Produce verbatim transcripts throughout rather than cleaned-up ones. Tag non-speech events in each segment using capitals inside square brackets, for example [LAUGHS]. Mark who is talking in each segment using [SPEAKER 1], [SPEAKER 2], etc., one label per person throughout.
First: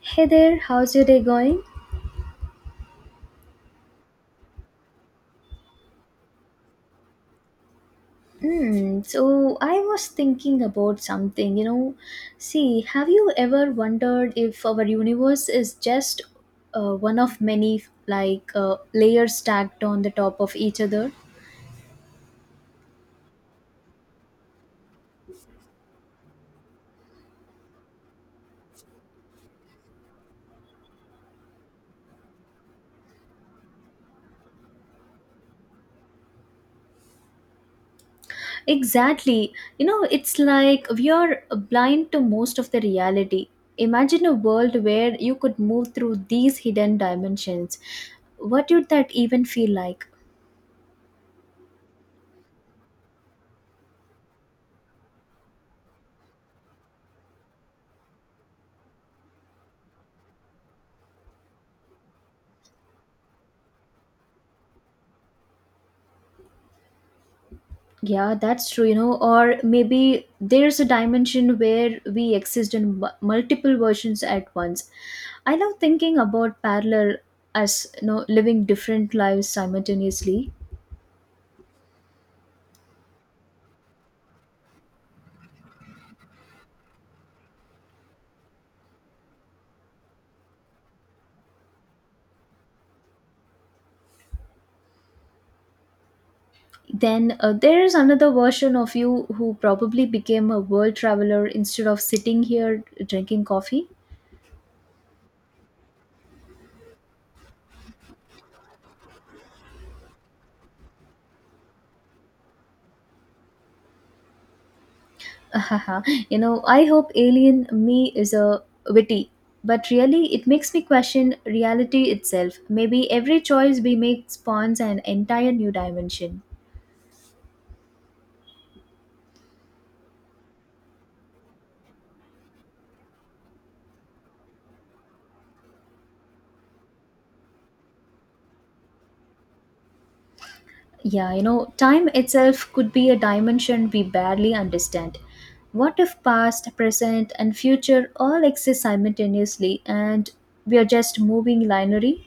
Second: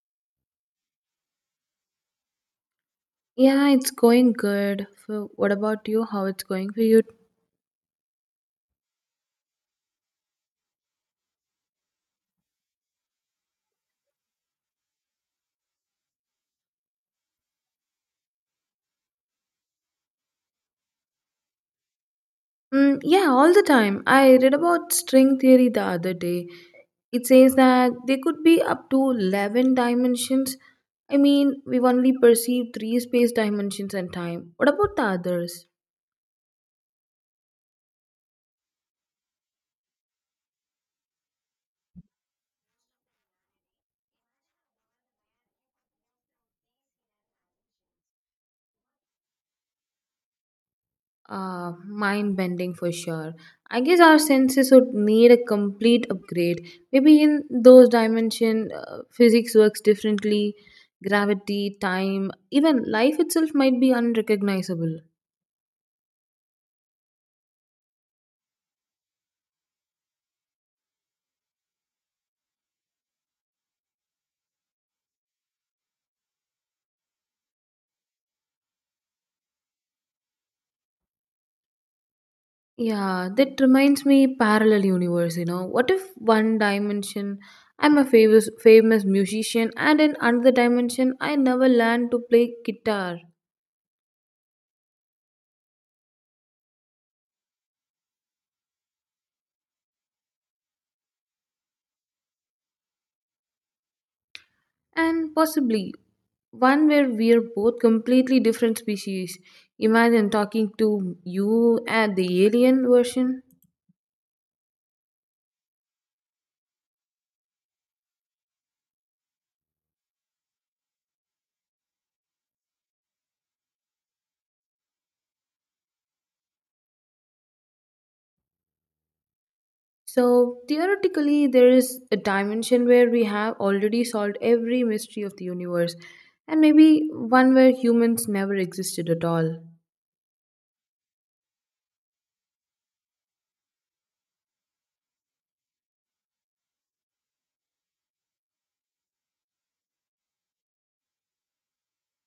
[SPEAKER 1] Hey there, how's your day going?
[SPEAKER 2] Yeah, it's going good. For, what about you? How it's going for you?
[SPEAKER 1] Hmm, so I was thinking about something, you know. See, have you ever wondered if our universe is just uh, one of many, like, uh, layers stacked on the top of each other?
[SPEAKER 2] Mm, yeah, all the time. I read about string theory the other day. It says that there could be up to eleven dimensions. I mean, we've only perceived three space dimensions and time. What about the others?
[SPEAKER 1] Exactly. You know, it's like we are blind to most of the reality. Imagine a world where you could move through these hidden dimensions. What would that even feel like?
[SPEAKER 2] Uh, mind bending for sure. I guess our senses would need a complete upgrade. Maybe in those dimension, uh, physics works differently. Gravity, time, even life itself might be unrecognizable.
[SPEAKER 1] Yeah, that's true, you know, or maybe there's a dimension where we exist in mu- multiple versions at once. I love thinking about parallel as you know, living different lives simultaneously.
[SPEAKER 2] Yeah, that reminds me parallel universe, you know. What if one dimension, I'm a famous famous musician and in another dimension I never learned to play guitar.
[SPEAKER 1] Then uh, there is another version of you who probably became a world traveler instead of sitting here drinking coffee.
[SPEAKER 2] And possibly one where we're both completely different species. Imagine talking to you and the alien version.
[SPEAKER 1] [LAUGHS] you know, I hope Alien Me is a witty, but really it makes me question reality itself. Maybe every choice we make spawns an entire new dimension.
[SPEAKER 2] So, theoretically, there is a dimension where we have already solved every mystery of the universe, and maybe one where humans never existed at all.
[SPEAKER 1] Yeah, you know, time itself could be a dimension we barely understand. What if past, present, and future all exist simultaneously and we are just moving linearly?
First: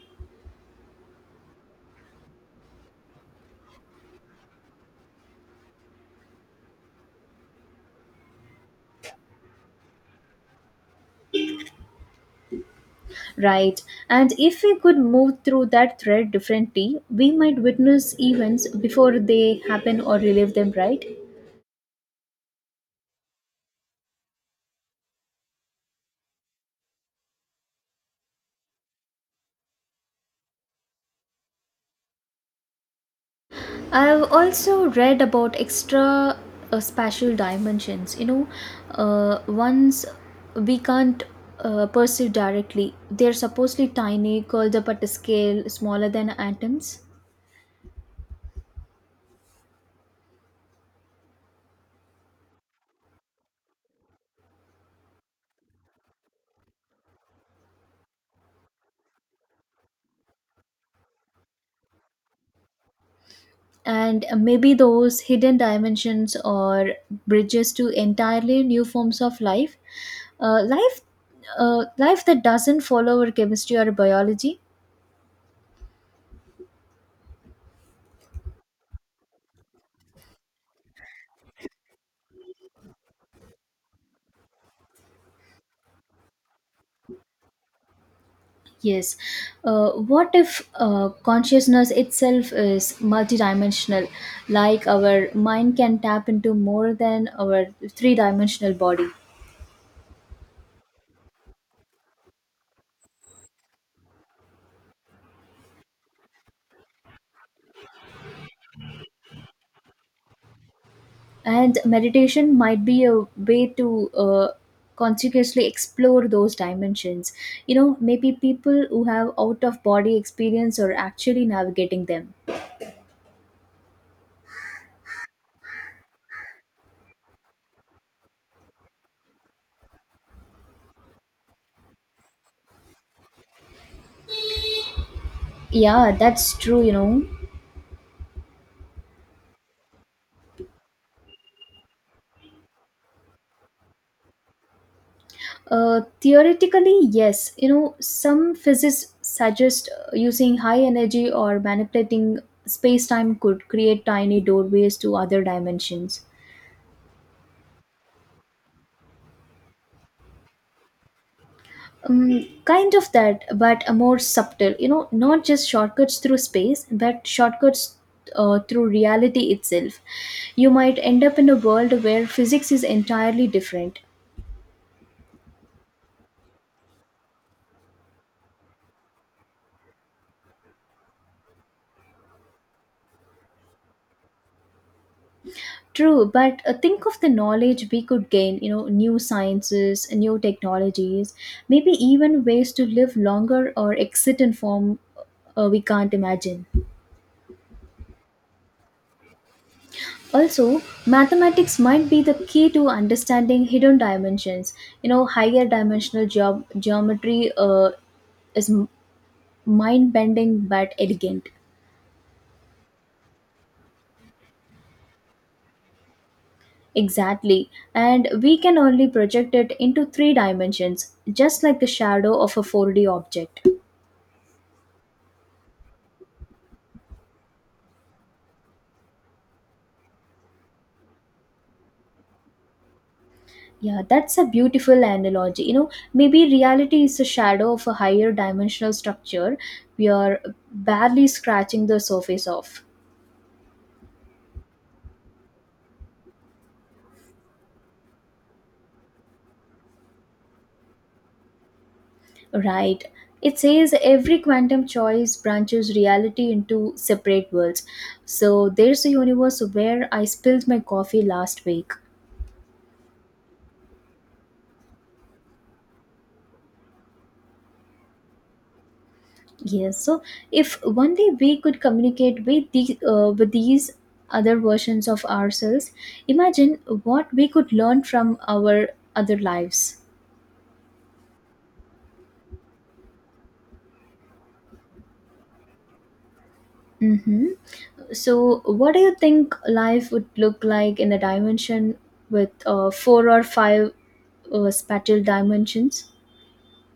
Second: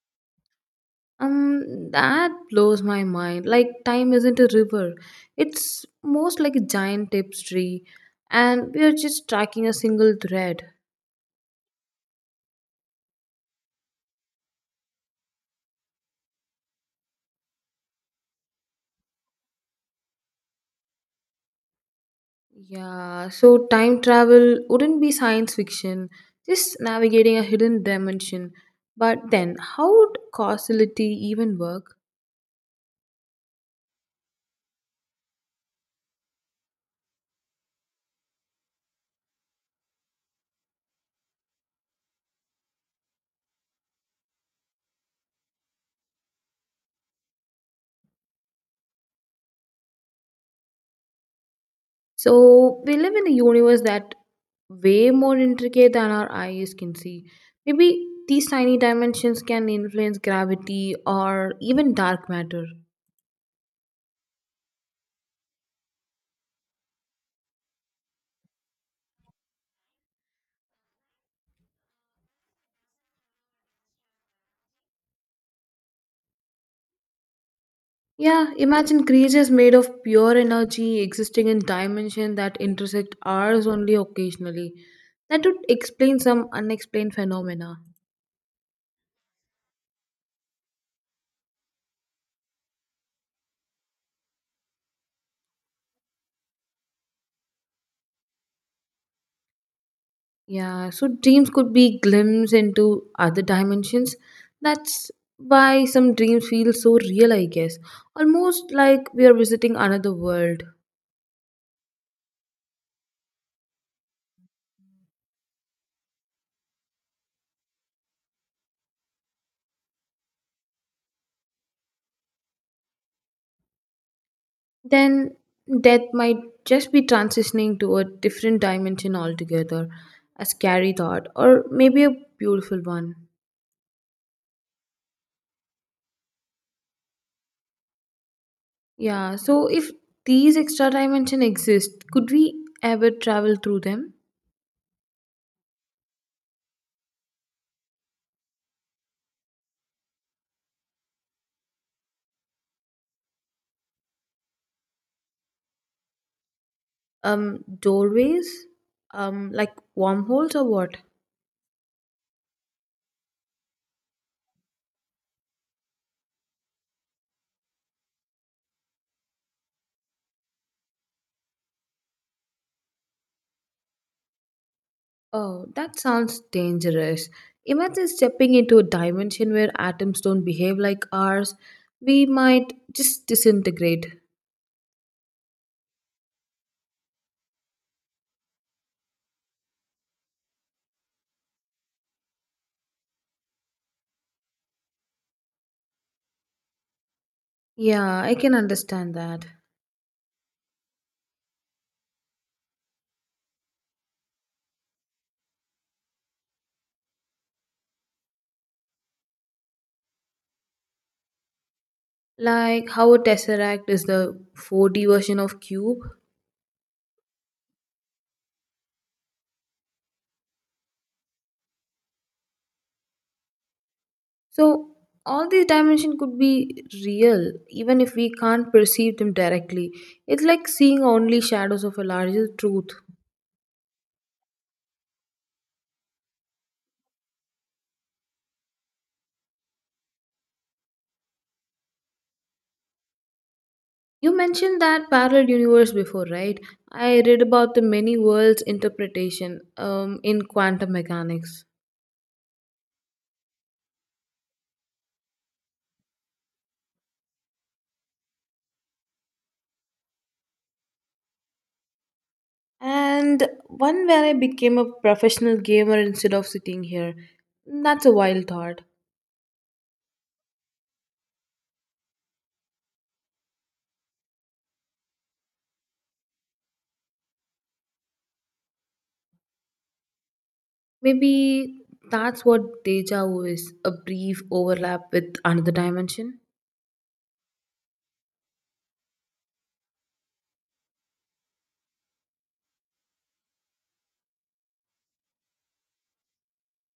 [SPEAKER 2] Um, that blows my mind. Like, time isn't a river, it's most like a giant tapestry, and we are just tracking a single thread.
[SPEAKER 1] Right. And if we could move through that thread differently, we might witness events before they happen or relive them, right?
[SPEAKER 2] Yeah, so time travel wouldn't be science fiction, just navigating a hidden dimension. But then, how would causality even work?
[SPEAKER 1] I've also read about extra uh, spatial dimensions. You know, uh, ones we can't uh, perceive directly. They're supposedly tiny, curled up at a scale smaller than atoms.
[SPEAKER 2] So, we live in a universe that way more intricate than our eyes can see. Maybe these tiny dimensions can influence gravity or even dark matter.
[SPEAKER 1] And uh, maybe those hidden dimensions or bridges to entirely new forms of life, uh, life uh, life that doesn't follow our chemistry or biology.
[SPEAKER 2] Yeah, imagine creatures made of pure energy existing in dimensions that intersect ours only occasionally. That would explain some unexplained phenomena.
[SPEAKER 1] Yes. uh, what if uh, consciousness itself is multidimensional, like our mind can tap into more than our three dimensional body.
[SPEAKER 2] Yeah, so dreams could be glimpses into other dimensions. That's why some dreams feel so real, I guess. Almost like we are visiting another world.
[SPEAKER 1] And meditation might be a way to uh, consciously explore those dimensions. You know, maybe people who have out of body experience are actually navigating them.
[SPEAKER 2] Then death might just be transitioning to a different dimension altogether. A scary thought, or maybe a beautiful one.
[SPEAKER 1] Yeah, that's true, you know
[SPEAKER 2] Yeah, so if these extra dimension exist, could we ever travel through them?
[SPEAKER 1] uh, theoretically yes, you know, some physicists suggest uh, using high energy or manipulating space-time could create tiny doorways to other dimensions.
[SPEAKER 2] Um, doorways? Um, like wormholes or what?
[SPEAKER 1] Um, kind of that, but a more subtle. You know, not just shortcuts through space, but shortcuts uh, through reality itself. You might end up in a world where physics is entirely different.
[SPEAKER 2] Oh, that sounds dangerous. Imagine stepping into a dimension where atoms don't behave like ours. We might just disintegrate.
[SPEAKER 1] True, but uh, think of the knowledge we could gain. You know, new sciences, new technologies, maybe even ways to live longer or exit in form uh, we can't imagine.
[SPEAKER 2] Yeah, I can understand that.
[SPEAKER 1] Also, mathematics might be the key to understanding hidden dimensions. You know, higher dimensional geom- geometry uh, is mind bending but elegant.
[SPEAKER 2] Like how a tesseract is the four D version of cube.
[SPEAKER 1] Exactly. And we can only project it into three dimensions, just like the shadow of a four D object.
[SPEAKER 2] So, all these dimensions could be real even if we can't perceive them directly. It's like seeing only shadows of a larger truth.
[SPEAKER 1] Yeah, that's a beautiful analogy. You know, maybe reality is a shadow of a higher dimensional structure we are barely scratching the surface of.
[SPEAKER 2] You mentioned that parallel universe before, right? I read about the many worlds interpretation um, in quantum mechanics.
[SPEAKER 1] Right. It says every quantum choice branches reality into separate worlds. So there's a universe where I spilled my coffee last week.
[SPEAKER 2] And one where I became a professional gamer instead of sitting here. That's a wild thought.
[SPEAKER 1] Yes. So if one day we could communicate with the uh, with these other versions of ourselves, imagine what we could learn from our other lives.
[SPEAKER 2] Maybe that's what deja vu is, a brief overlap with another dimension.
[SPEAKER 1] Mm-hmm. So what do you think life would look like in a dimension with uh, four or five uh, spatial dimensions?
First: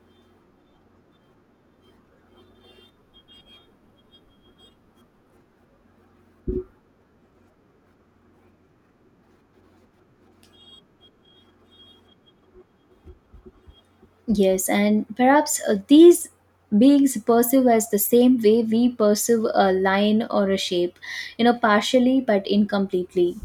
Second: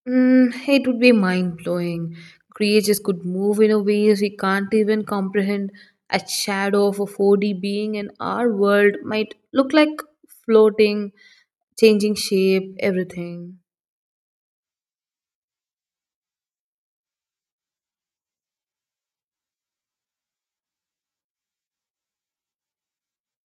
[SPEAKER 2] Mm, it would be mind blowing. Creatures could move in a ways we can't even comprehend. A shadow of a four D being in our world might look like floating, changing shape, everything.
[SPEAKER 1] Yes, and perhaps uh, these beings perceive us the same way we perceive a line or a shape, you know, partially but incompletely.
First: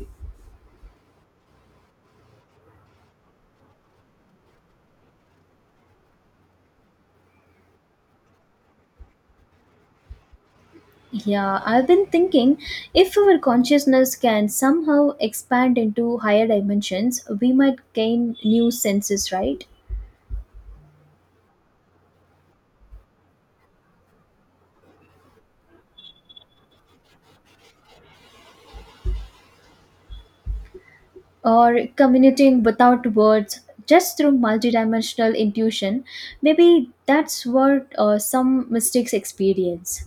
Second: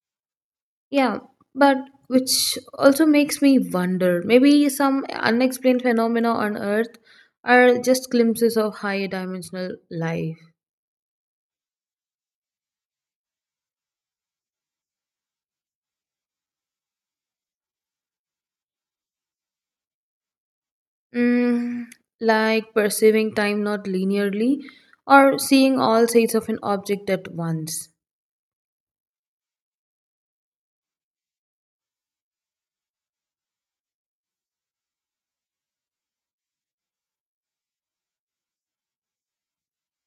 [SPEAKER 2] Yeah, but which also makes me wonder maybe some unexplained phenomena on Earth are just glimpses of higher dimensional life.
[SPEAKER 1] Yeah, I've been thinking, if our consciousness can somehow expand into higher dimensions, we might gain new senses, right?
[SPEAKER 2] Mm, like perceiving time not linearly or seeing all sides of an object at once.
[SPEAKER 1] Or communicating without words, just through multidimensional intuition. Maybe that's what uh, some mystics experience.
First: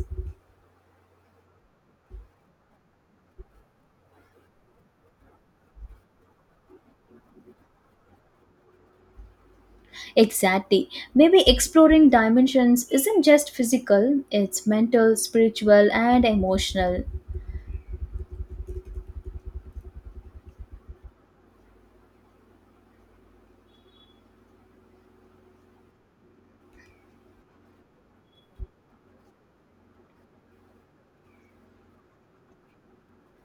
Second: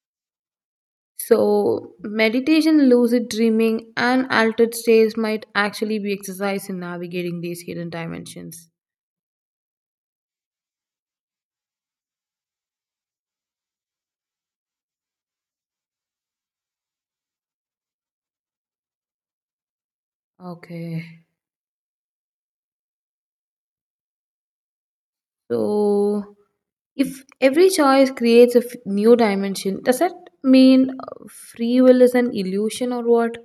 [SPEAKER 2] So, meditation, lucid dreaming, and altered states might actually be exercise in navigating these hidden dimensions.
[SPEAKER 1] Exactly. Maybe exploring dimensions isn't just physical, it's mental, spiritual, and emotional.
[SPEAKER 2] Okay. So, if every choice creates a f- new dimension, does that mean uh, free will is an illusion or what?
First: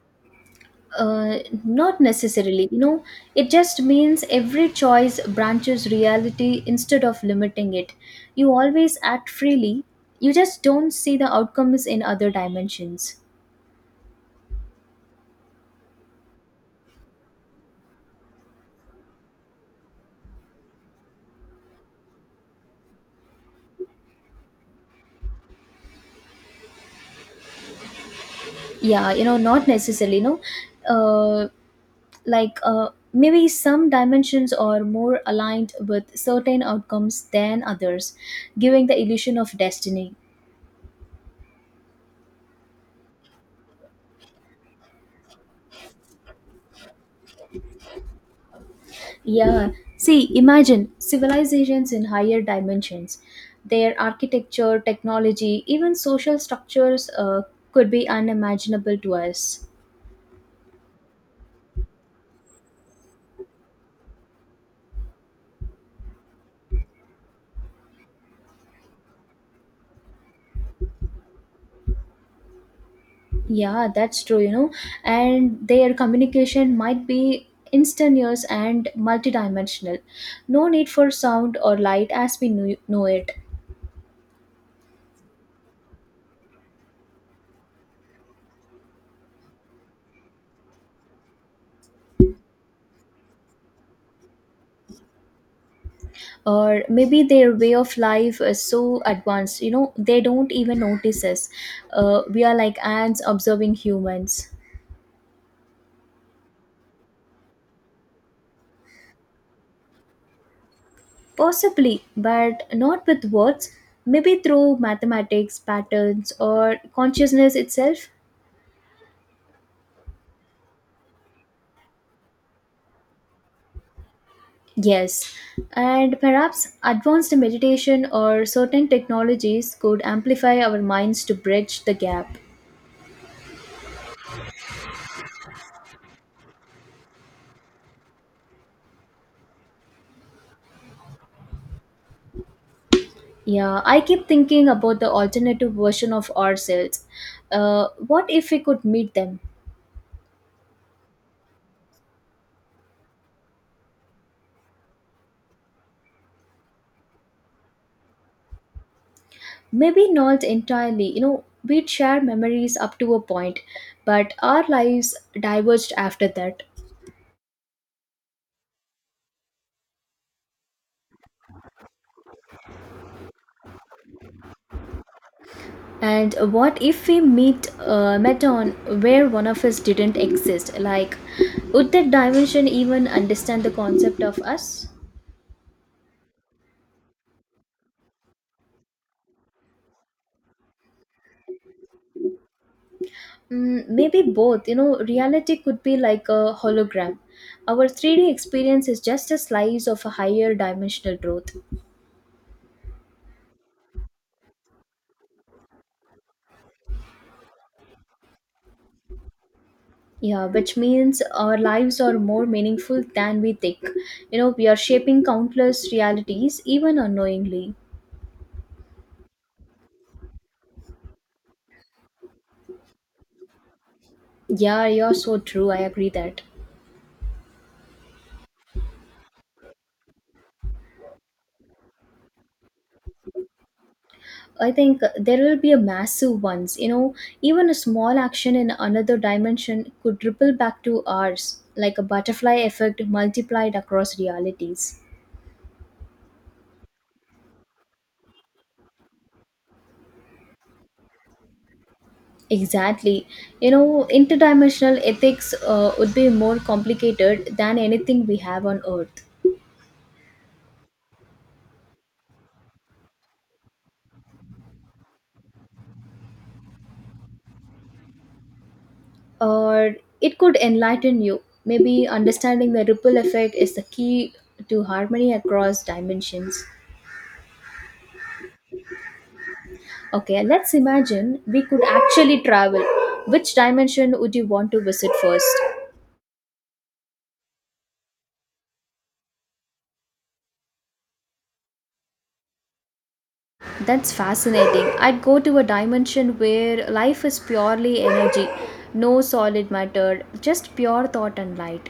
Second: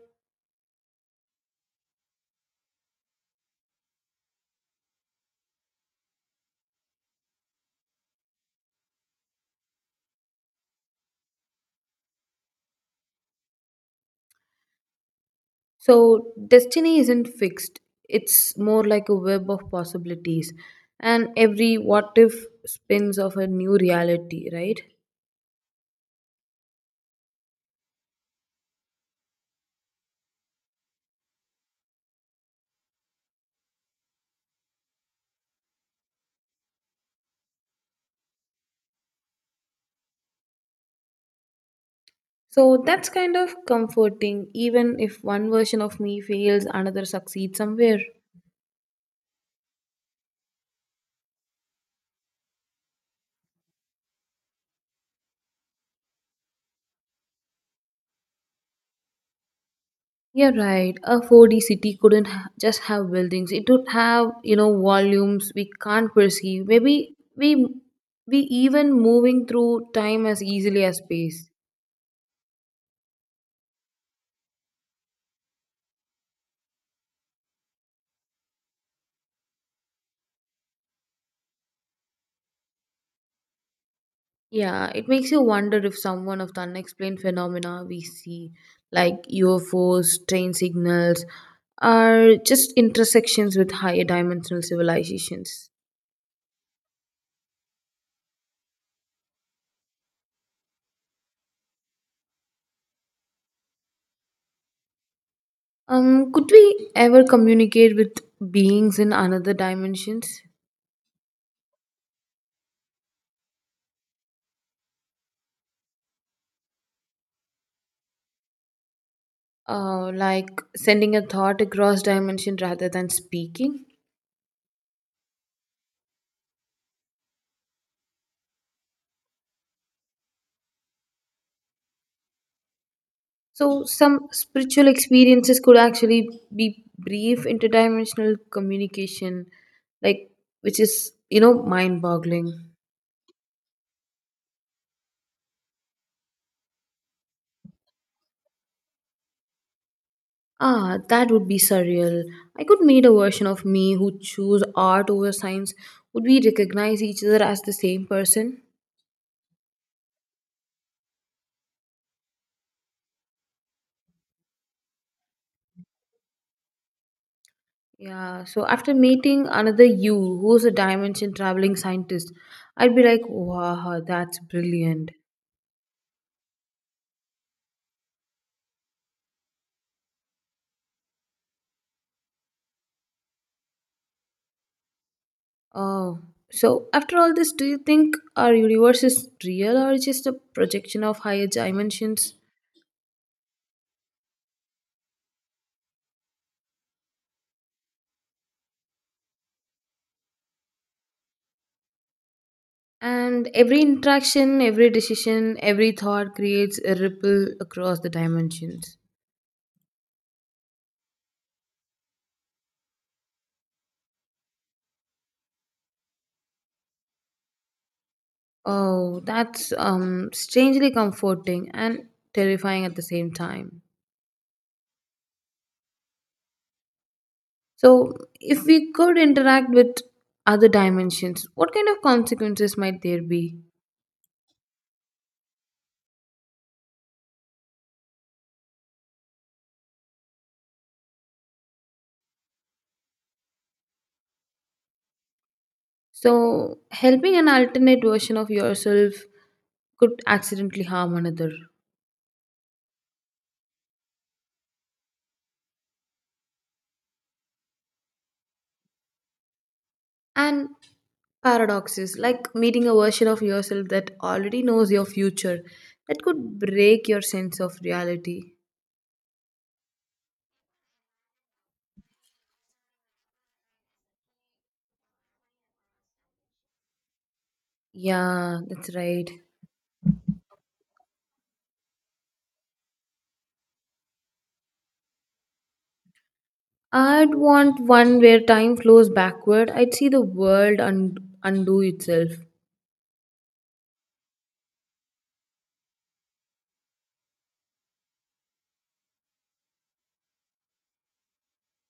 [SPEAKER 1] Uh, not necessarily, you know, it just means every choice branches reality instead of limiting it. You always act freely, you just don't see the outcomes in other dimensions.
[SPEAKER 2] So, destiny isn't fixed, it's more like a web of possibilities, and every what if spins of a new reality, right?
[SPEAKER 1] Yeah, you know, not necessarily, you know. Uh, like uh, maybe some dimensions are more aligned with certain outcomes than others, giving the illusion of destiny.
[SPEAKER 2] So, that's kind of comforting, even if one version of me fails, another succeeds somewhere.
[SPEAKER 1] Yeah. See, imagine civilizations in higher dimensions. Their architecture, technology, even social structures uh, could be unimaginable to us.
[SPEAKER 2] Yeah, right. A four D city couldn't ha- just have buildings. It would have, you know, volumes we can't perceive. Maybe we we even moving through time as easily as space.
[SPEAKER 1] Yeah, that's true, you know, and their communication might be instantaneous and multidimensional. No need for sound or light as we knew- know it.
[SPEAKER 2] Yeah, it makes you wonder if someone of the unexplained phenomena we see, like U F Os, train signals, are just intersections with higher dimensional civilizations.
[SPEAKER 1] Or maybe their way of life is so advanced, you know, they don't even notice us. uh, we are like ants observing humans.
[SPEAKER 2] Um, could we ever communicate with beings in another dimensions?
[SPEAKER 1] Possibly, but not with words. Maybe through mathematics, patterns, or consciousness itself.
[SPEAKER 2] Uh, like sending a thought across dimension rather than speaking.
[SPEAKER 1] Yes, and perhaps advanced meditation or certain technologies could amplify our minds to bridge the gap.
[SPEAKER 2] So some spiritual experiences could actually be brief interdimensional communication, like which is you know mind boggling.
[SPEAKER 1] Yeah, I keep thinking about the alternative version of ourselves. uh, what if we could meet them?
[SPEAKER 2] Ah, that would be surreal. I could made a version of me who choose art over science. Would we recognize each other as the same person?
[SPEAKER 1] Maybe not entirely. You know, we'd share memories up to a point, but our lives diverged after that.
[SPEAKER 2] Yeah, so after meeting another you who's a dimension traveling scientist, I'd be like, wow, that's brilliant.
[SPEAKER 1] And what if we meet uh, met on where one of us didn't exist? Like, would that dimension even understand the concept of us?
[SPEAKER 2] Oh, so after all this, do you think our universe is real or just a projection of higher dimensions?
[SPEAKER 1] Mm, maybe both. You know, reality could be like a hologram. Our three D experience is just a slice of a higher dimensional truth.
[SPEAKER 2] And every interaction, every decision, every thought creates a ripple across the dimensions.
[SPEAKER 1] Yeah, which means our lives are more meaningful than we think. You know, we are shaping countless realities, even unknowingly.
[SPEAKER 2] Oh, that's um, strangely comforting and terrifying at the same time.
[SPEAKER 1] Yeah, you're so true. I agree that.
[SPEAKER 2] So, if we could interact with other dimensions, what kind of consequences might there be?
[SPEAKER 1] I think there will be a massive ones. You know, even a small action in another dimension could ripple back to ours, like a butterfly effect multiplied across realities.
[SPEAKER 2] So, helping an alternate version of yourself could accidentally harm another.
[SPEAKER 1] Exactly. You know, interdimensional ethics uh, would be more complicated than anything we have on Earth.
[SPEAKER 2] And paradoxes, like meeting a version of yourself that already knows your future, that could break your sense of reality.
[SPEAKER 1] Or it could enlighten you. Maybe understanding the ripple effect is the key to harmony across dimensions.
[SPEAKER 2] Yeah, that's right.
[SPEAKER 1] Okay, let's imagine we could actually travel. Which dimension would you want to visit first?
[SPEAKER 2] I'd want one where time flows backward. I'd see the world und- undo itself.
[SPEAKER 1] That's fascinating. I'd go to a dimension where life is purely energy, no solid matter, just pure thought and light.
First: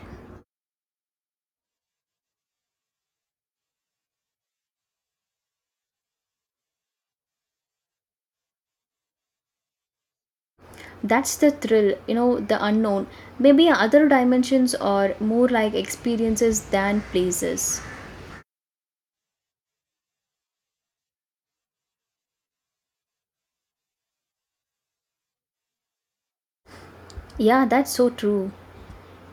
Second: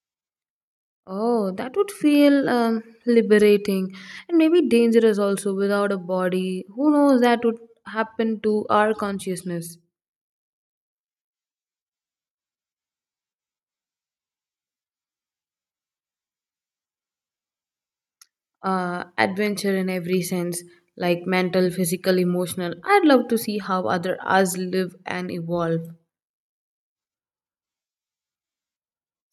[SPEAKER 2] Oh, that would feel um, liberating and maybe dangerous also without a body. Who knows that would happen to our consciousness?
[SPEAKER 1] That's the thrill, you know, the unknown. Maybe other dimensions are more like experiences than places.
[SPEAKER 2] Uh, adventure in every sense, like mental, physical, emotional. I'd love to see how other us live and evolve.
[SPEAKER 1] Yeah, that's so true.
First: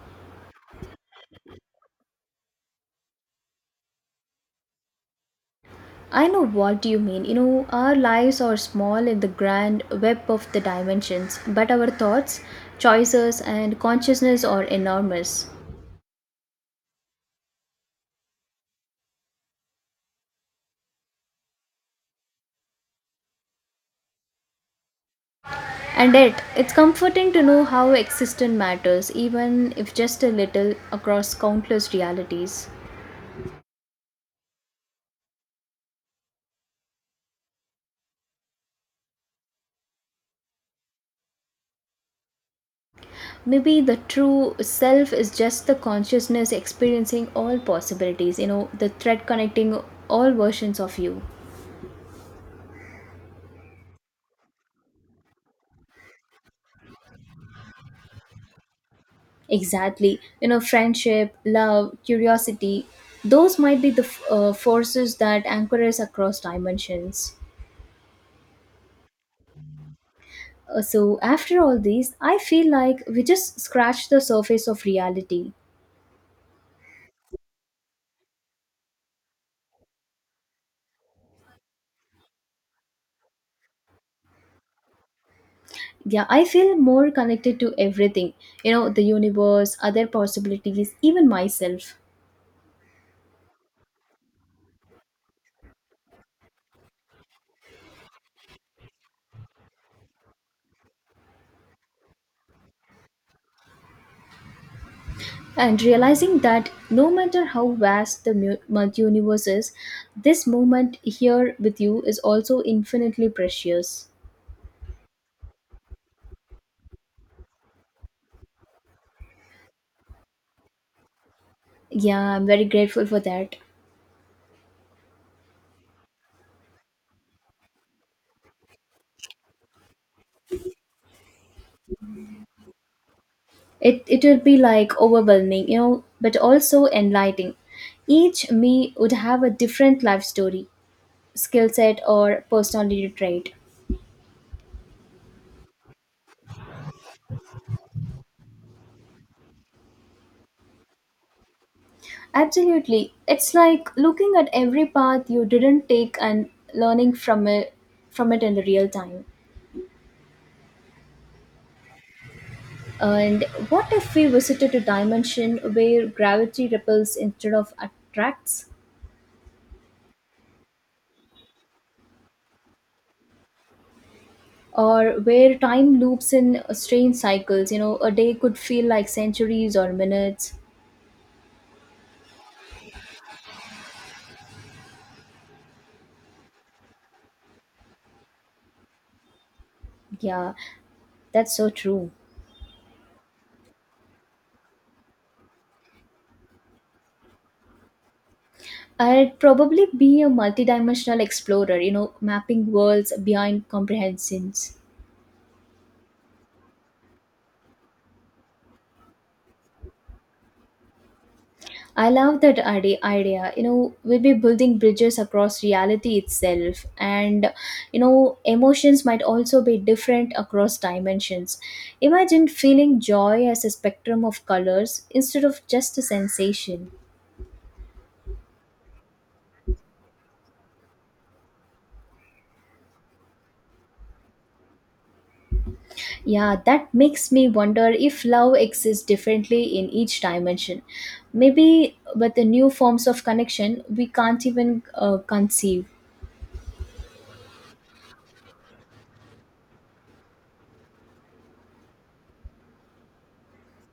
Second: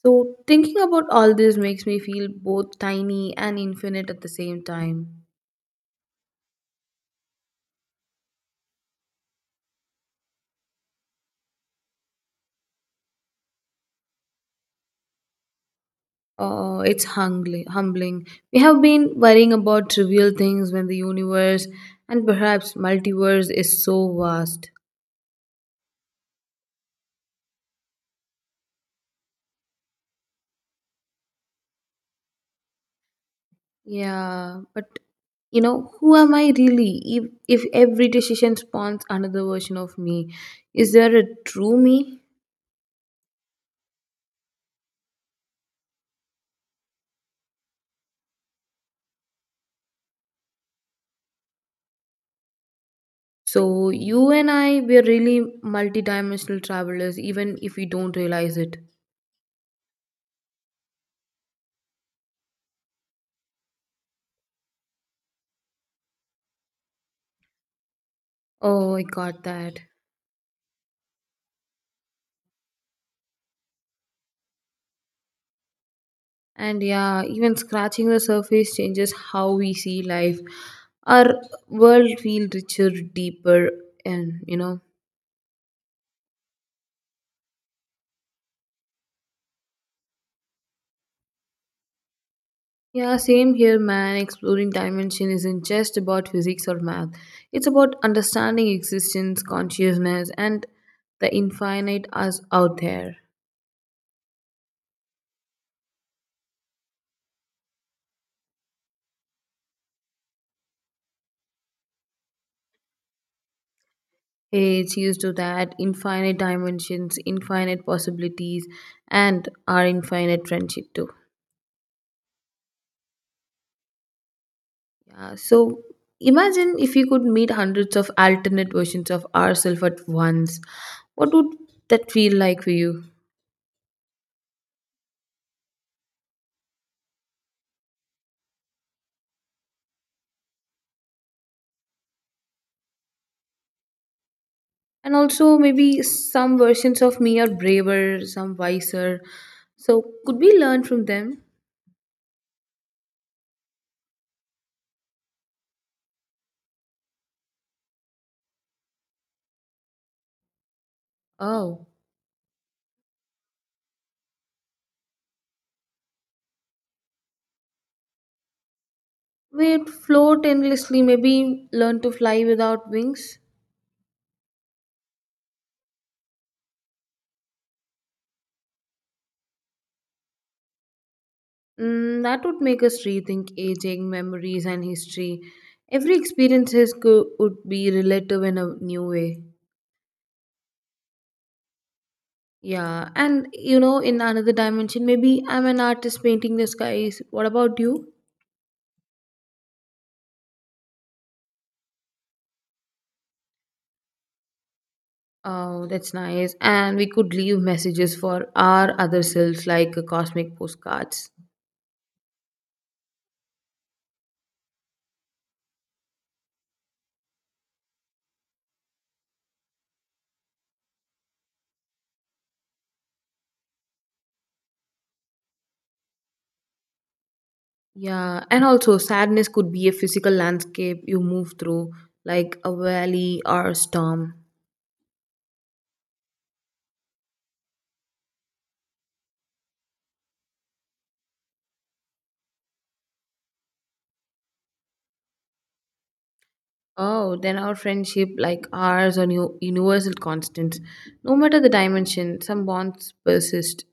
[SPEAKER 2] So, thinking about all this makes me feel both tiny and infinite at the same time.
[SPEAKER 1] I know what you mean. You know, our lives are small in the grand web of the dimensions, but our thoughts, choices, and consciousness are enormous.
[SPEAKER 2] Oh, it's humbling. Humbling. We have been worrying about trivial things when the universe and perhaps multiverse is so vast.
[SPEAKER 1] And yet, it's comforting to know how existence matters, even if just a little, across countless realities.
[SPEAKER 2] Yeah, but you know, who am I really? If if every decision spawns another version of me, is there a true me?
[SPEAKER 1] Maybe the true self is just the consciousness experiencing all possibilities, you know, the thread connecting all versions of you.
[SPEAKER 2] So you and I, we're really multidimensional travelers, even if we don't realize it.
[SPEAKER 1] Exactly. You know, friendship, love, curiosity, those might be the f- uh, forces that anchor us across dimensions.
[SPEAKER 2] Oh, I got that.
[SPEAKER 1] Uh, so, after all these, I feel like we just scratched the surface of reality.
[SPEAKER 2] And yeah, even scratching the surface changes how we see life. Our world feels richer, deeper, and you know.
[SPEAKER 1] Yeah, I feel more connected to everything, you know, the universe, other possibilities, even myself.
[SPEAKER 2] Yeah, same here, man. Exploring dimension isn't just about physics or math, it's about understanding existence, consciousness, and the infinite us out there.
[SPEAKER 1] And realizing that no matter how vast the mu- multi- universe is, this moment here with you is also infinitely precious.
[SPEAKER 2] Hey, cheers to that. Infinite dimensions, infinite possibilities, and our infinite friendship too.
[SPEAKER 1] Yeah, I'm very grateful for that.
[SPEAKER 2] Yeah, so imagine if you could meet hundreds of alternate versions of ourselves at once. What would that feel like for you?
[SPEAKER 1] It it will be like overwhelming, you know, but also enlightening. Each me would have a different life story, skill set, or personality trait.
[SPEAKER 2] And also, maybe some versions of me are braver, some wiser. So, could we learn from them?
[SPEAKER 1] Absolutely. It's like looking at every path you didn't take and learning from it from it in the real time.
[SPEAKER 2] Oh,
[SPEAKER 1] And what if we visited a dimension where gravity repels instead of attracts?
[SPEAKER 2] we'd float endlessly, maybe learn to fly without wings.
[SPEAKER 1] Or where time loops in strange cycles. You know, a day could feel like centuries or minutes.
[SPEAKER 2] Mm, that would make us rethink aging, memories, and history. Every experience is go- would be relative in a new way.
[SPEAKER 1] Yeah, that's so true.
[SPEAKER 2] Yeah, and you know, in another dimension, maybe I'm an artist painting the skies. What about you?
[SPEAKER 1] I'd probably be a multidimensional explorer, you know, mapping worlds beyond comprehensions.
[SPEAKER 2] Oh, that's nice. And we could leave messages for our other selves like uh, cosmic postcards.
[SPEAKER 1] I love that ide- idea. You know, we'll be building bridges across reality itself, and you know, emotions might also be different across dimensions. Imagine feeling joy as a spectrum of colors instead of just a sensation.
[SPEAKER 2] Yeah, and also sadness could be a physical landscape you move through, like a valley or a storm.
[SPEAKER 1] Yeah, that makes me wonder if love exists differently in each dimension. Maybe with the new forms of connection, we can't even uh, conceive.
[SPEAKER 2] Oh, then our friendship, like ours, are new universal constants. No matter the dimension, some bonds persist.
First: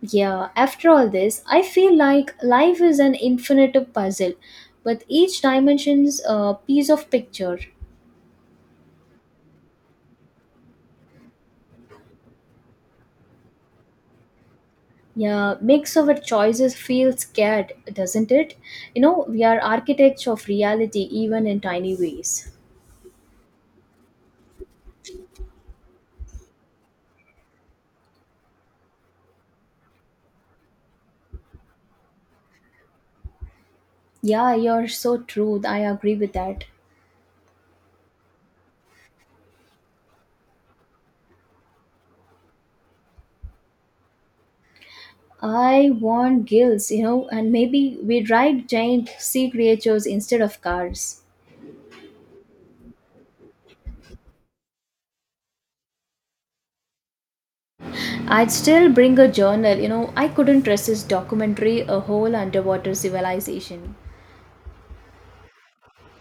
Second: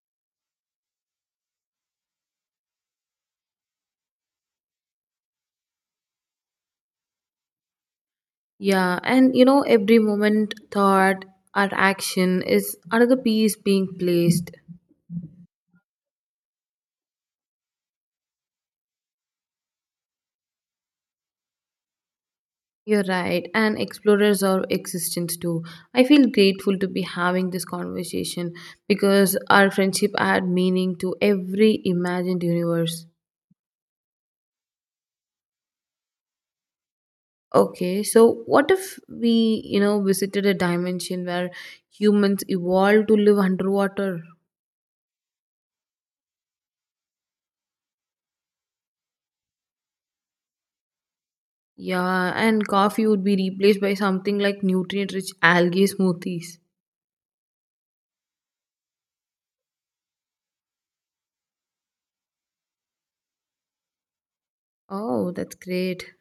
[SPEAKER 1] Yeah, after all this, I feel like life is an infinite puzzle, with each dimension's uh, piece of picture.
[SPEAKER 2] Yeah, and you know, every moment, thought, or action is another piece being placed.
[SPEAKER 1] Yeah, makes our choices feel scared, doesn't it? You know, we are architects of reality even in tiny ways.
[SPEAKER 2] You're right, and explorers of existence too. I feel grateful to be having this conversation because our friendship add meaning to every imagined universe.
[SPEAKER 1] Yeah, you're so true. I agree with that.
[SPEAKER 2] Okay, so what if we, you know, visited a dimension where humans evolved to live underwater?
[SPEAKER 1] I want gills, you know, and maybe we'd ride giant sea creatures instead of cars.
[SPEAKER 2] Yeah, and coffee would be replaced by something like nutrient rich algae smoothies.
[SPEAKER 1] I'd still bring a journal, you know, I couldn't resist documentary a whole underwater civilization.
[SPEAKER 2] Oh, that's great.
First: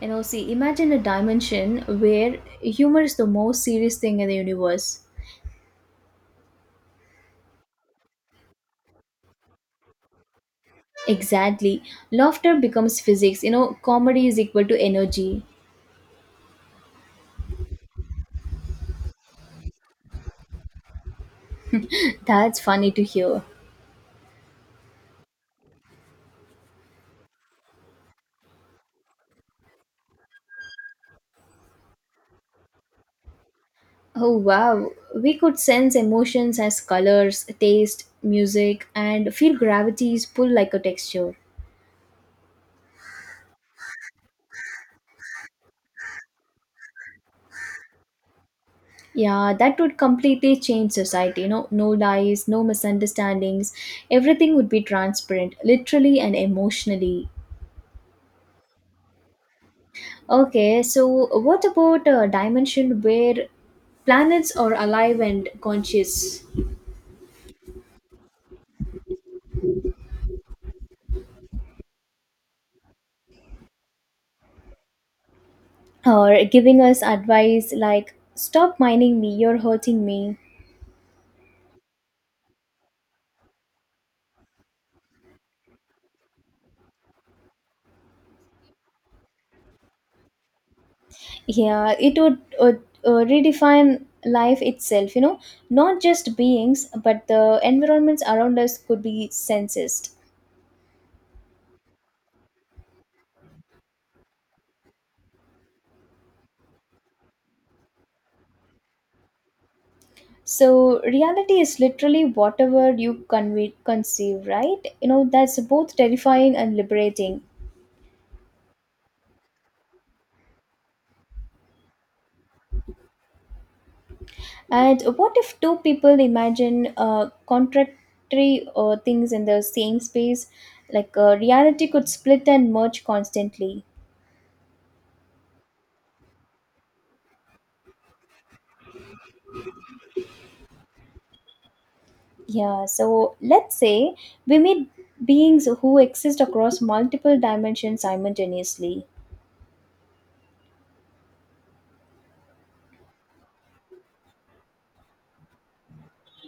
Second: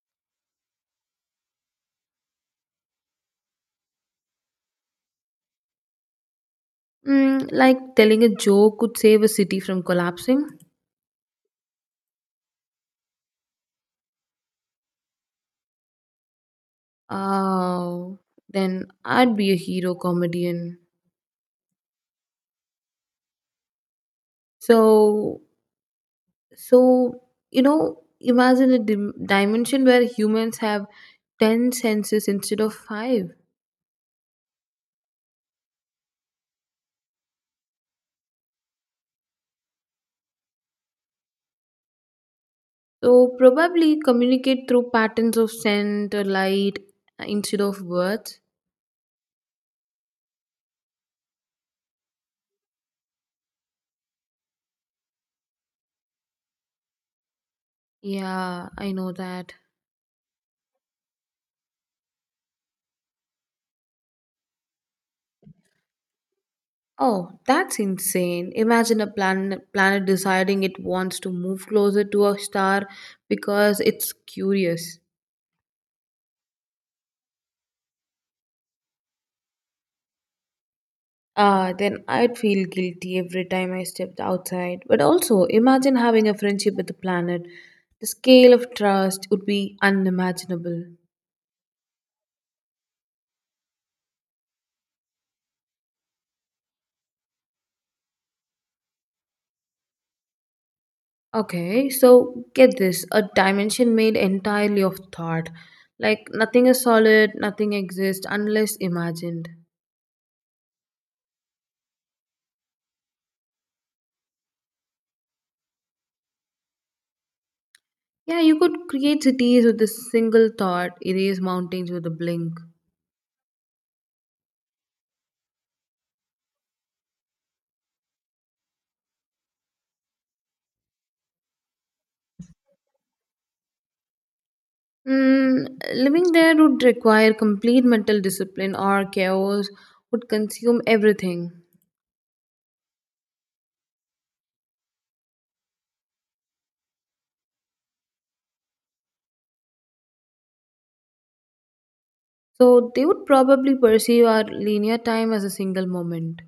[SPEAKER 1] You know, see, imagine a dimension where humor is the most serious thing in the universe.
[SPEAKER 2] Mm, like telling a joke could save a city from collapsing.
[SPEAKER 1] Exactly. Laughter becomes physics, you know, comedy is equal to energy.
[SPEAKER 2] Oh, then I'd be a hero comedian.
[SPEAKER 1] [LAUGHS] That's funny to hear.
[SPEAKER 2] So, so you know, imagine a dim- dimension where humans have ten senses instead of five.
[SPEAKER 1] Oh wow, we could sense emotions as colors, taste, music, and feel gravity's pull like a texture.
[SPEAKER 2] So, probably communicate through patterns of scent or light uh, instead of words.
[SPEAKER 1] Yeah, that would completely change society. You know, no lies, no misunderstandings. Everything would be transparent, literally and emotionally.
[SPEAKER 2] Yeah, I know that.
[SPEAKER 1] Okay, so what about a dimension where planets are alive and conscious,
[SPEAKER 2] Oh, that's insane. Imagine a planet, planet deciding it wants to move closer to a star because it's curious.
[SPEAKER 1] or giving us advice like "Stop mining me, you're hurting me."
[SPEAKER 2] Ah, then I'd feel guilty every time I stepped outside. But also, imagine having a friendship with the planet. The scale of trust would be unimaginable.
[SPEAKER 1] Yeah, it would uh, uh, redefine life itself, you know, not just beings, but the environments around us could be sensed.
[SPEAKER 2] Okay, so get this, a dimension made entirely of thought. Like, nothing is solid, nothing exists unless imagined.
[SPEAKER 1] So, reality is literally whatever you conve- conceive, right? You know, that's both terrifying and liberating.
[SPEAKER 2] Yeah, you could create cities with a single thought, erase mountains with a blink.
[SPEAKER 1] And what if two people imagine uh, contradictory uh, things in the same space? Like, uh, reality could split and merge constantly.
[SPEAKER 2] Mm, Living there would require complete mental discipline, or chaos would consume everything.
[SPEAKER 1] Yeah, so let's say we meet beings who exist across multiple dimensions simultaneously,
[SPEAKER 2] So they would probably perceive our linear time as a single moment.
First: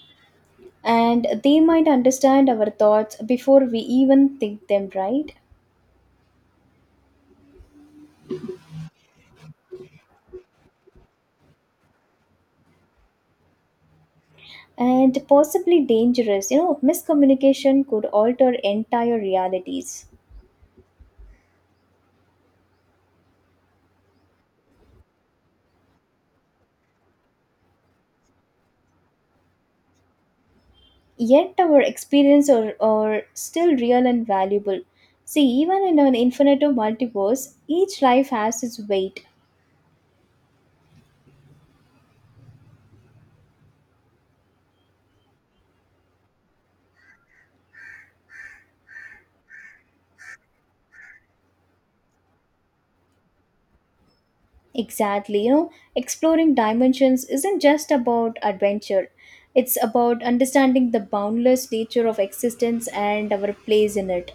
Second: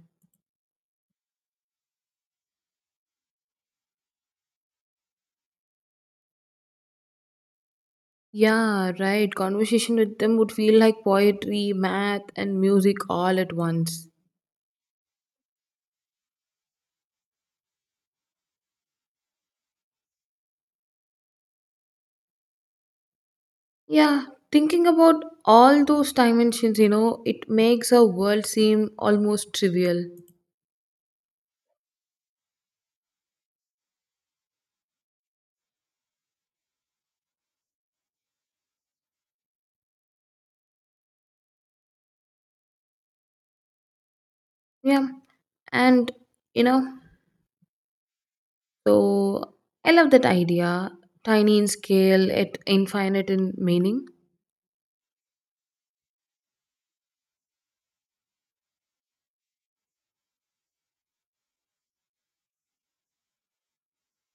[SPEAKER 1] and they might understand our thoughts before we even think them, right?
[SPEAKER 2] Yeah, right. Conversation with them would feel like poetry, math, and music all at once.
[SPEAKER 1] And possibly dangerous, you know, miscommunication could alter entire realities.
[SPEAKER 2] Yeah, thinking about all those dimensions, you know, it makes our world seem almost trivial.
[SPEAKER 1] Yet our experience are, are still real and valuable. See, even in an infinite multiverse, each life has its weight.
[SPEAKER 2] Yeah, and you know so I love that idea, tiny in scale, it infinite in meaning,
[SPEAKER 1] Exactly. You know, exploring dimensions isn't just about adventure, it's about understanding the boundless nature of existence and our place in it.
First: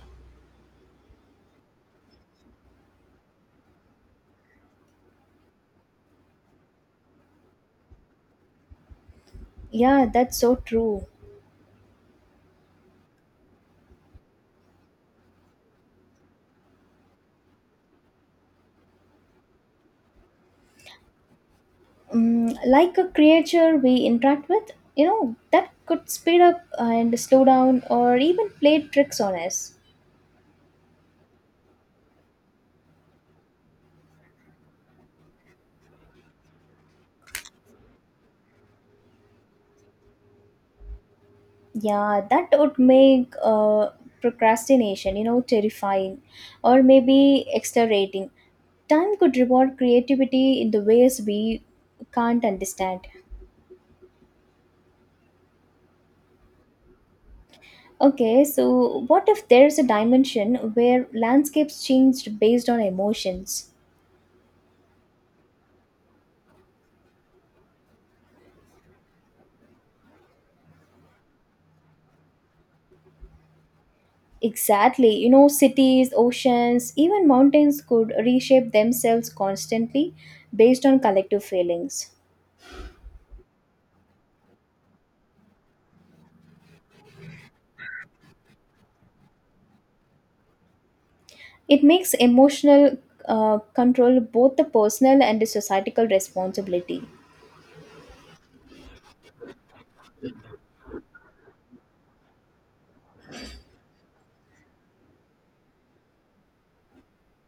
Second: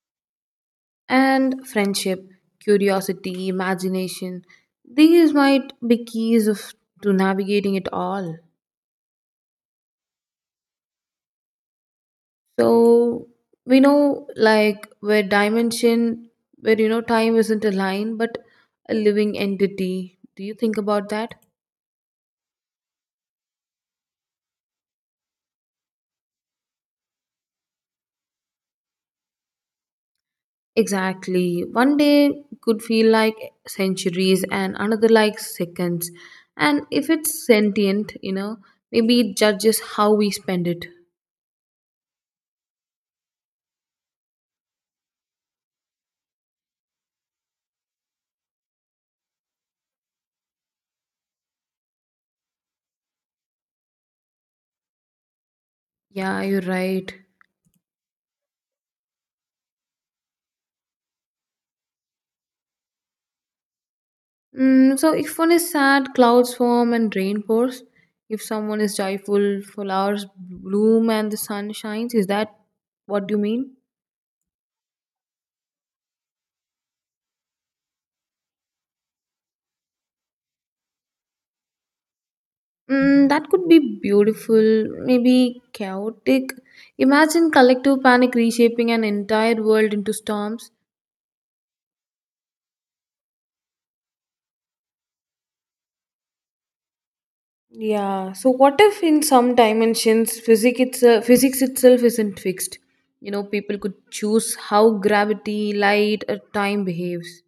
[SPEAKER 2] and friendship, curiosity, imagination, these might be keys of to navigating it all.
[SPEAKER 1] Yeah, that's so true.
[SPEAKER 2] So we know, like, where dimension, where you know time isn't a line but a living entity. Do you think about that?
[SPEAKER 1] Mm, like a creature we interact with, you know, that could speed up and slow down or even play tricks on us.
[SPEAKER 2] Exactly. One day could feel like centuries and another like seconds. And if it's sentient, you know, maybe it judges how we spend it.
[SPEAKER 1] Yeah, that would make uh, procrastination, you know, terrifying, or maybe exhilarating. Time could reward creativity in the ways we can't understand.
[SPEAKER 2] Yeah, you're right.
[SPEAKER 1] Okay, so what if there's a dimension where landscapes changed based on emotions?
[SPEAKER 2] Mm, so if one is sad, clouds form and rain pours. If someone is joyful, flowers bloom and the sun shines. Is that what you mean?
[SPEAKER 1] Exactly. You know, cities, oceans, even mountains could reshape themselves constantly based on collective feelings.
[SPEAKER 2] Mm, that could be beautiful, maybe chaotic. Imagine collective panic reshaping an entire world into storms.
[SPEAKER 1] It makes emotional uh, control both the personal and the societal responsibility.
[SPEAKER 2] Yeah. So what if in some dimensions physics itself physics itself isn't fixed? You know, people could choose how gravity, light, or time behaves.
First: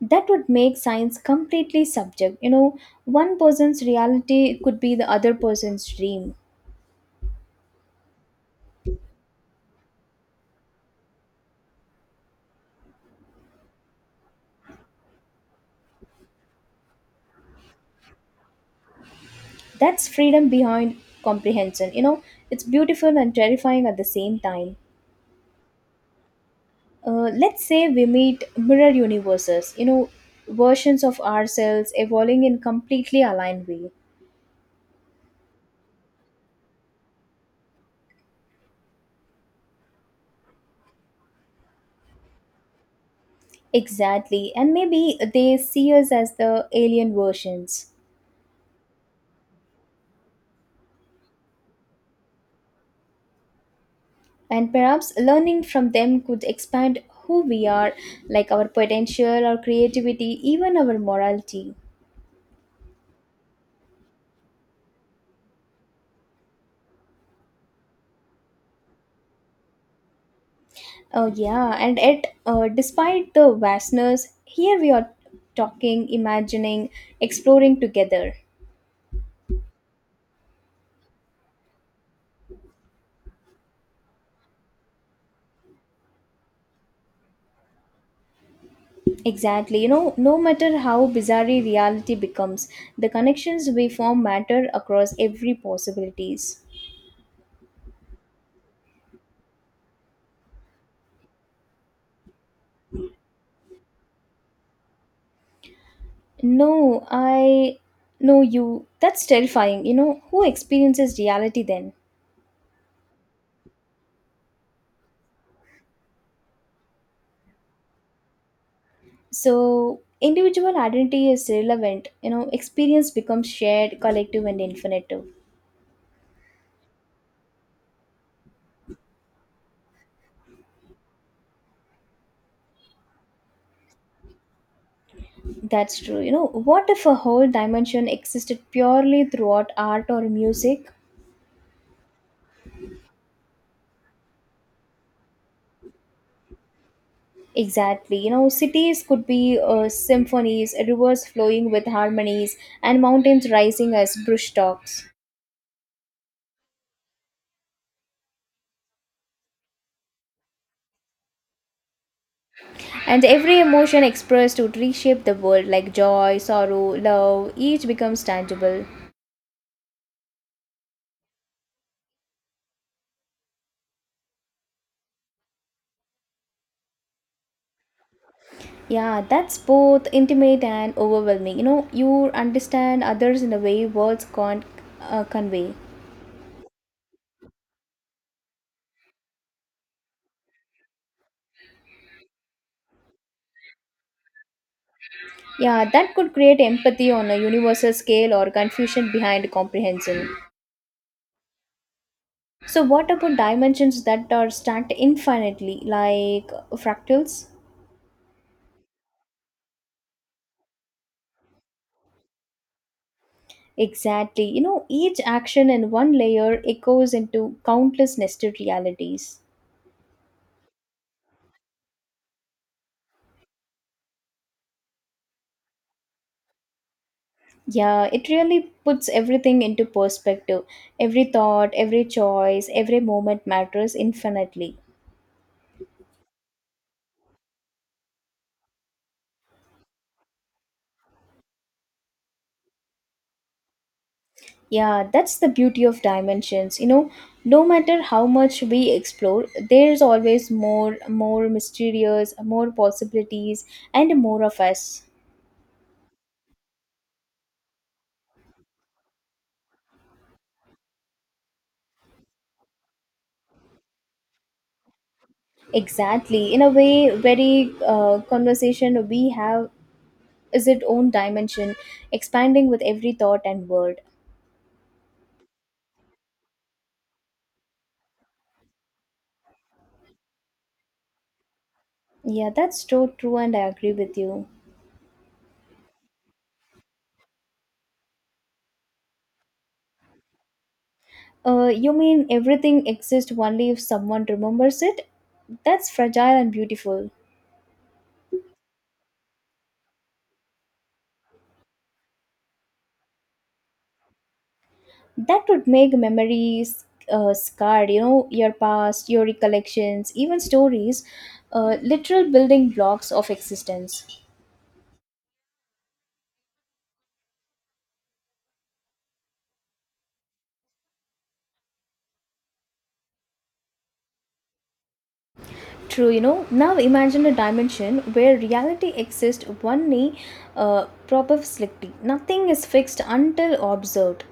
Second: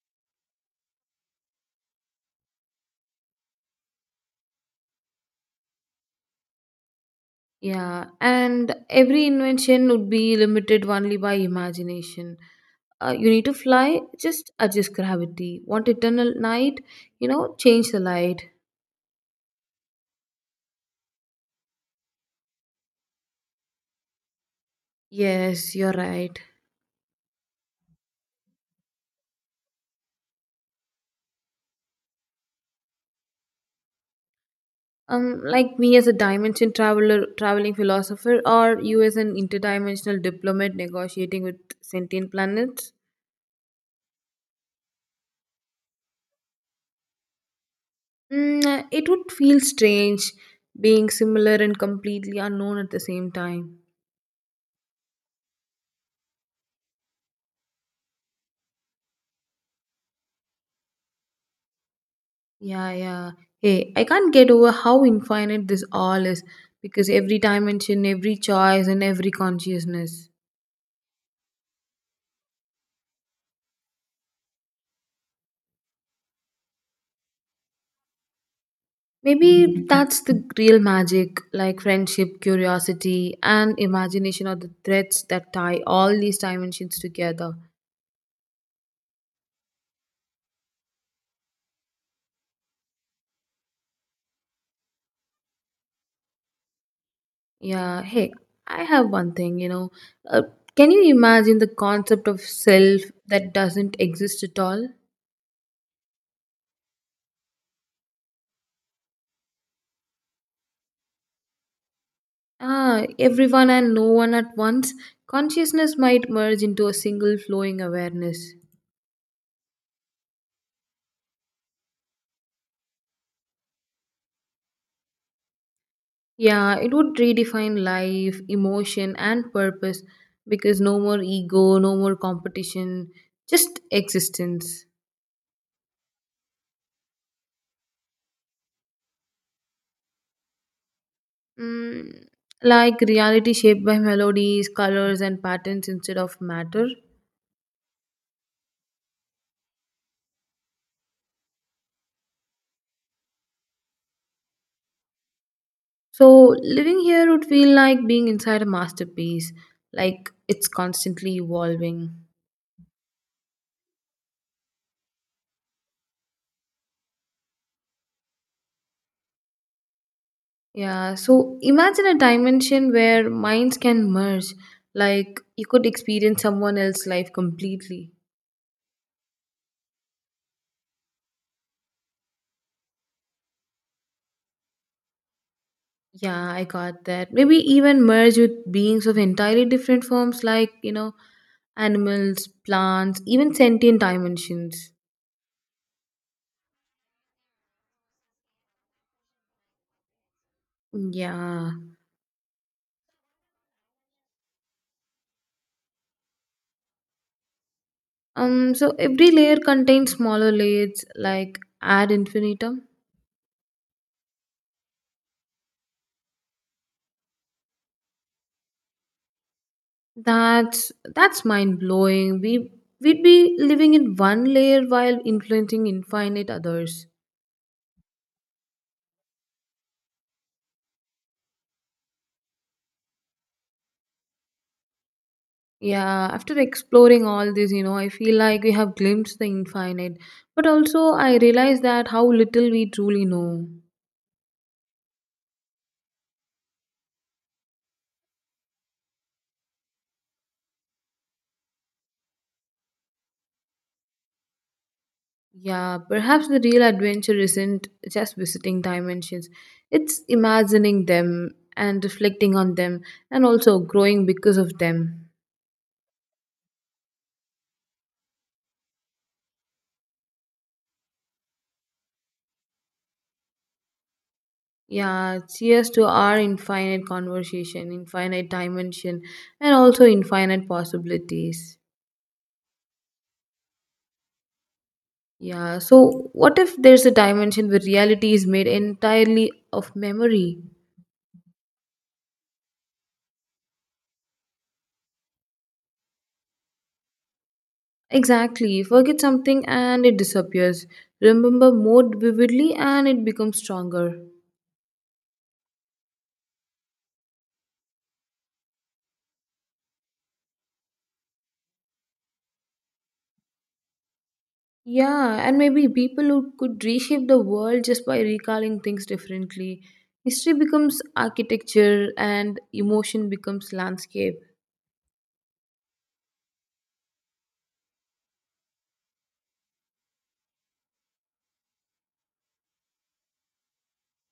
[SPEAKER 1] That would make science completely subject, you know one person's reality could be the other person's dream.
[SPEAKER 2] Yeah, and every invention would be limited only by imagination. Uh, you need to fly, just adjust gravity. Want eternal night? You know, change the light.
[SPEAKER 1] That's freedom behind comprehension you know It's beautiful and terrifying at the same time.
[SPEAKER 2] Yes, you're right.
[SPEAKER 1] Uh, let's say we meet mirror universes, you know versions of ourselves evolving in completely aligned way.
[SPEAKER 2] Um, like me as a dimension traveler, traveling philosopher, or you as an interdimensional diplomat negotiating with sentient planets.
[SPEAKER 1] Exactly, and maybe they see us as the alien versions.
[SPEAKER 2] Mm, uh, it would feel strange being similar and completely unknown at the same time.
[SPEAKER 1] And perhaps learning from them could expand who we are, like our potential, our creativity, even our morality.
[SPEAKER 2] Yeah, yeah. Hey, I can't get over how infinite this all is, because every dimension, every choice, and every consciousness.
[SPEAKER 1] Oh, yeah, and yet, uh, despite the vastness, here we are talking, imagining, exploring together.
[SPEAKER 2] Maybe that's the real magic, like friendship, curiosity, and imagination are the threads that tie all these dimensions together.
[SPEAKER 1] Exactly, you know, no matter how bizarre reality becomes, the connections we form matter across every possibilities.
[SPEAKER 2] Yeah, hey, I have one thing, you know. Uh, can you imagine the concept of self that doesn't exist at all?
[SPEAKER 1] No, I know you. That's terrifying. You know, who experiences reality then?
[SPEAKER 2] Ah, everyone and no one at once, consciousness might merge into a single flowing awareness.
[SPEAKER 1] So individual identity is relevant, you know experience becomes shared, collective, and infinite.
[SPEAKER 2] Yeah, it would redefine life, emotion, and purpose because no more ego, no more competition, just existence.
[SPEAKER 1] That's true. You know, what if a whole dimension existed purely throughout art or music?
[SPEAKER 2] Mm, like reality shaped by melodies, colors, and patterns instead of matter.
[SPEAKER 1] Exactly. You know, cities could be uh, symphonies, rivers flowing with harmonies, and mountains rising as brush talks.
[SPEAKER 2] So, living here would feel like being inside a masterpiece, like it's constantly evolving.
[SPEAKER 1] And every emotion expressed would reshape the world, like joy, sorrow, love, each becomes tangible.
[SPEAKER 2] Yeah, so imagine a dimension where minds can merge, like you could experience someone else's life completely.
[SPEAKER 1] Yeah, that's both intimate and overwhelming. You know, you understand others in a way words can't uh, convey.
[SPEAKER 2] Yeah, I got that. Maybe even merge with beings of entirely different forms, like, you know, animals, plants, even sentient dimensions.
[SPEAKER 1] Yeah, that could create empathy on a universal scale or confusion behind comprehension.
[SPEAKER 2] Yeah.
[SPEAKER 1] So, what about dimensions that are stacked infinitely, like fractals?
[SPEAKER 2] Um, so every layer contains smaller layers like ad infinitum.
[SPEAKER 1] Exactly. You know, each action in one layer echoes into countless nested realities.
[SPEAKER 2] That's that's mind blowing. We we'd be living in one layer while influencing infinite others.
[SPEAKER 1] Yeah, it really puts everything into perspective. Every thought, every choice, every moment matters infinitely.
[SPEAKER 2] Yeah, after exploring all this, you know, I feel like we have glimpsed the infinite, but also I realize that how little we truly know.
[SPEAKER 1] Yeah, that's the beauty of dimensions. You know, no matter how much we explore, there's always more, more mysterious, more possibilities, and more of us.
[SPEAKER 2] Yeah, perhaps the real adventure isn't just visiting dimensions, it's imagining them and reflecting on them and also growing because of them.
[SPEAKER 1] Exactly. In a way, very uh, conversation we have is its own dimension, expanding with every thought and word.
[SPEAKER 2] Yeah, cheers to our infinite conversation, infinite dimension, and also infinite possibilities.
[SPEAKER 1] Yeah, that's so true, and I agree with you.
[SPEAKER 2] Yeah, so what if there's a dimension where reality is made entirely of memory?
[SPEAKER 1] Uh, you mean everything exists only if someone remembers it? That's fragile and beautiful.
[SPEAKER 2] Exactly. Forget something and it disappears. Remember more vividly and it becomes stronger.
[SPEAKER 1] That would make memories uh, scarred, you know, your past, your recollections, even stories, uh, literal building blocks of existence.
[SPEAKER 2] Yeah, and maybe people who could reshape the world just by recalling things differently. History becomes architecture and emotion becomes landscape.
[SPEAKER 1] True, you know. Now imagine a dimension where reality exists only uh, probabilistically. Nothing is fixed until observed.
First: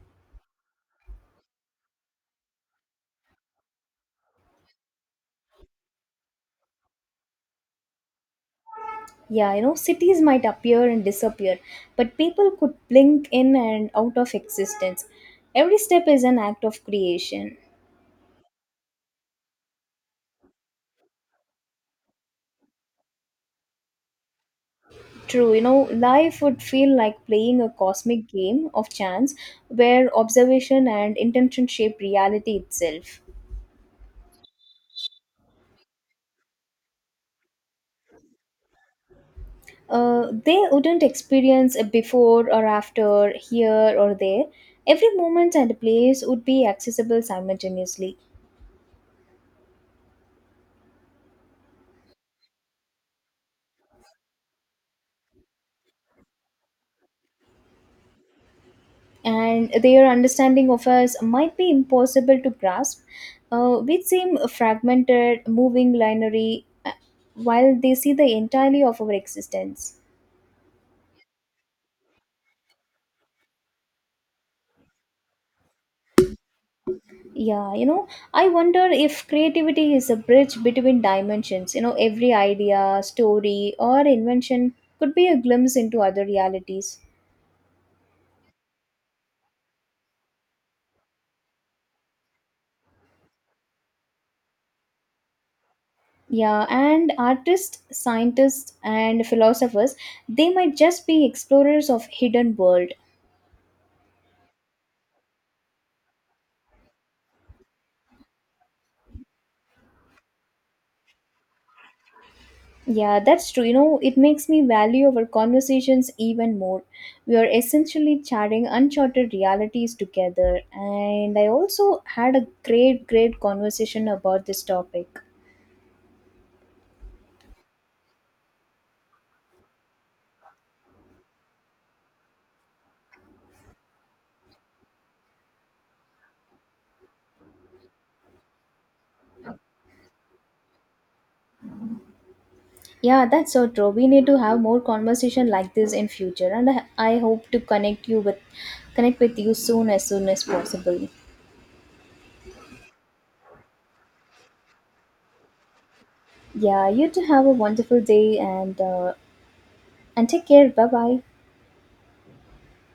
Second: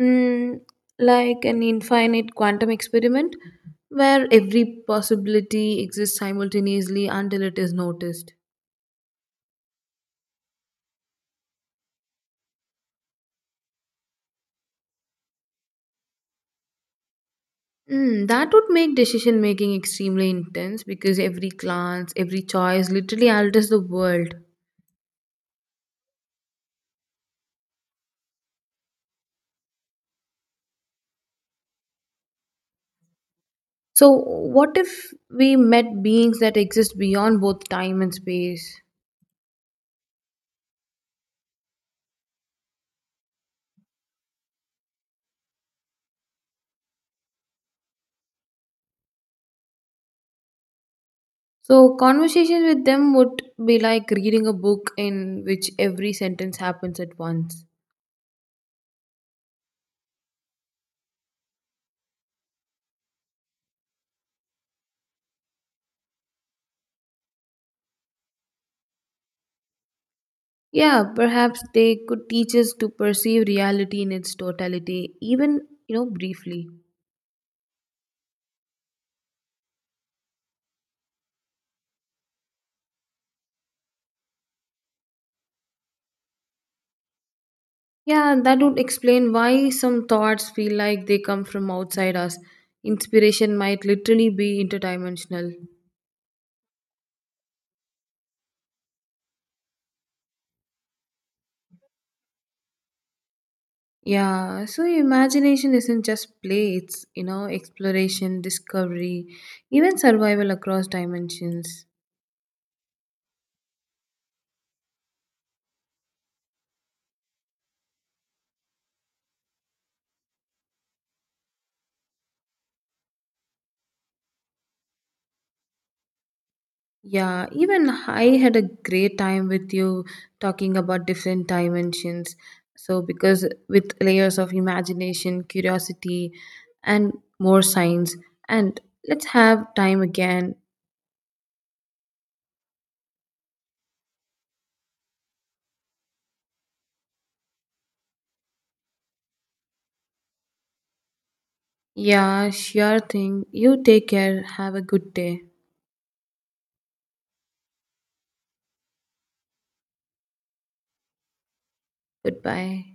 [SPEAKER 2] Mm, like an infinite quantum experiment where every possibility exists simultaneously until it is noticed.
[SPEAKER 1] Yeah, you know, cities might appear and disappear, but people could blink in and out of existence. Every step is an act of creation.
[SPEAKER 2] Mm, that would make decision making extremely intense because every glance, every choice literally alters the world.
[SPEAKER 1] True, you know, life would feel like playing a cosmic game of chance where observation and intention shape reality itself.
[SPEAKER 2] So, what if we met beings that exist beyond both time and space?
[SPEAKER 1] Uh, they wouldn't experience a before or after, here or there. Every moment and place would be accessible simultaneously.
[SPEAKER 2] So, conversation with them would be like reading a book in which every sentence happens at once.
[SPEAKER 1] And their understanding of us might be impossible to grasp. Uh, we seem fragmented, moving, lineary, uh, while they see the entirety of our existence.
[SPEAKER 2] Yeah, perhaps they could teach us to perceive reality in its totality, even, you know, briefly.
[SPEAKER 1] Yeah, you know, I wonder if creativity is a bridge between dimensions. You know, every idea, story, or invention could be a glimpse into other realities.
[SPEAKER 2] Yeah, that would explain why some thoughts feel like they come from outside us. Inspiration might literally be interdimensional.
[SPEAKER 1] Yeah, and artists, scientists, and philosophers, they might just be explorers of hidden world.
[SPEAKER 2] Yeah, so imagination isn't just play, it's, you know, exploration, discovery, even survival across dimensions.
[SPEAKER 1] Yeah, that's true. You know, it makes me value our conversations even more. We are essentially chatting uncharted realities together. And I also had a great, great conversation about this topic.
[SPEAKER 2] Yeah, even I had a great time with you talking about different dimensions. So, because with layers of imagination, curiosity, and more science, and let's have time again.
[SPEAKER 1] Yeah, that's so true. We need to have more conversation like this in future. And I, I hope to connect you with connect with you soon, as soon as possible.
[SPEAKER 2] Yeah, sure thing. You take care. Have a good day.
[SPEAKER 1] Yeah, you too, have a wonderful day, and uh, and take care. Bye bye.
[SPEAKER 2] Goodbye.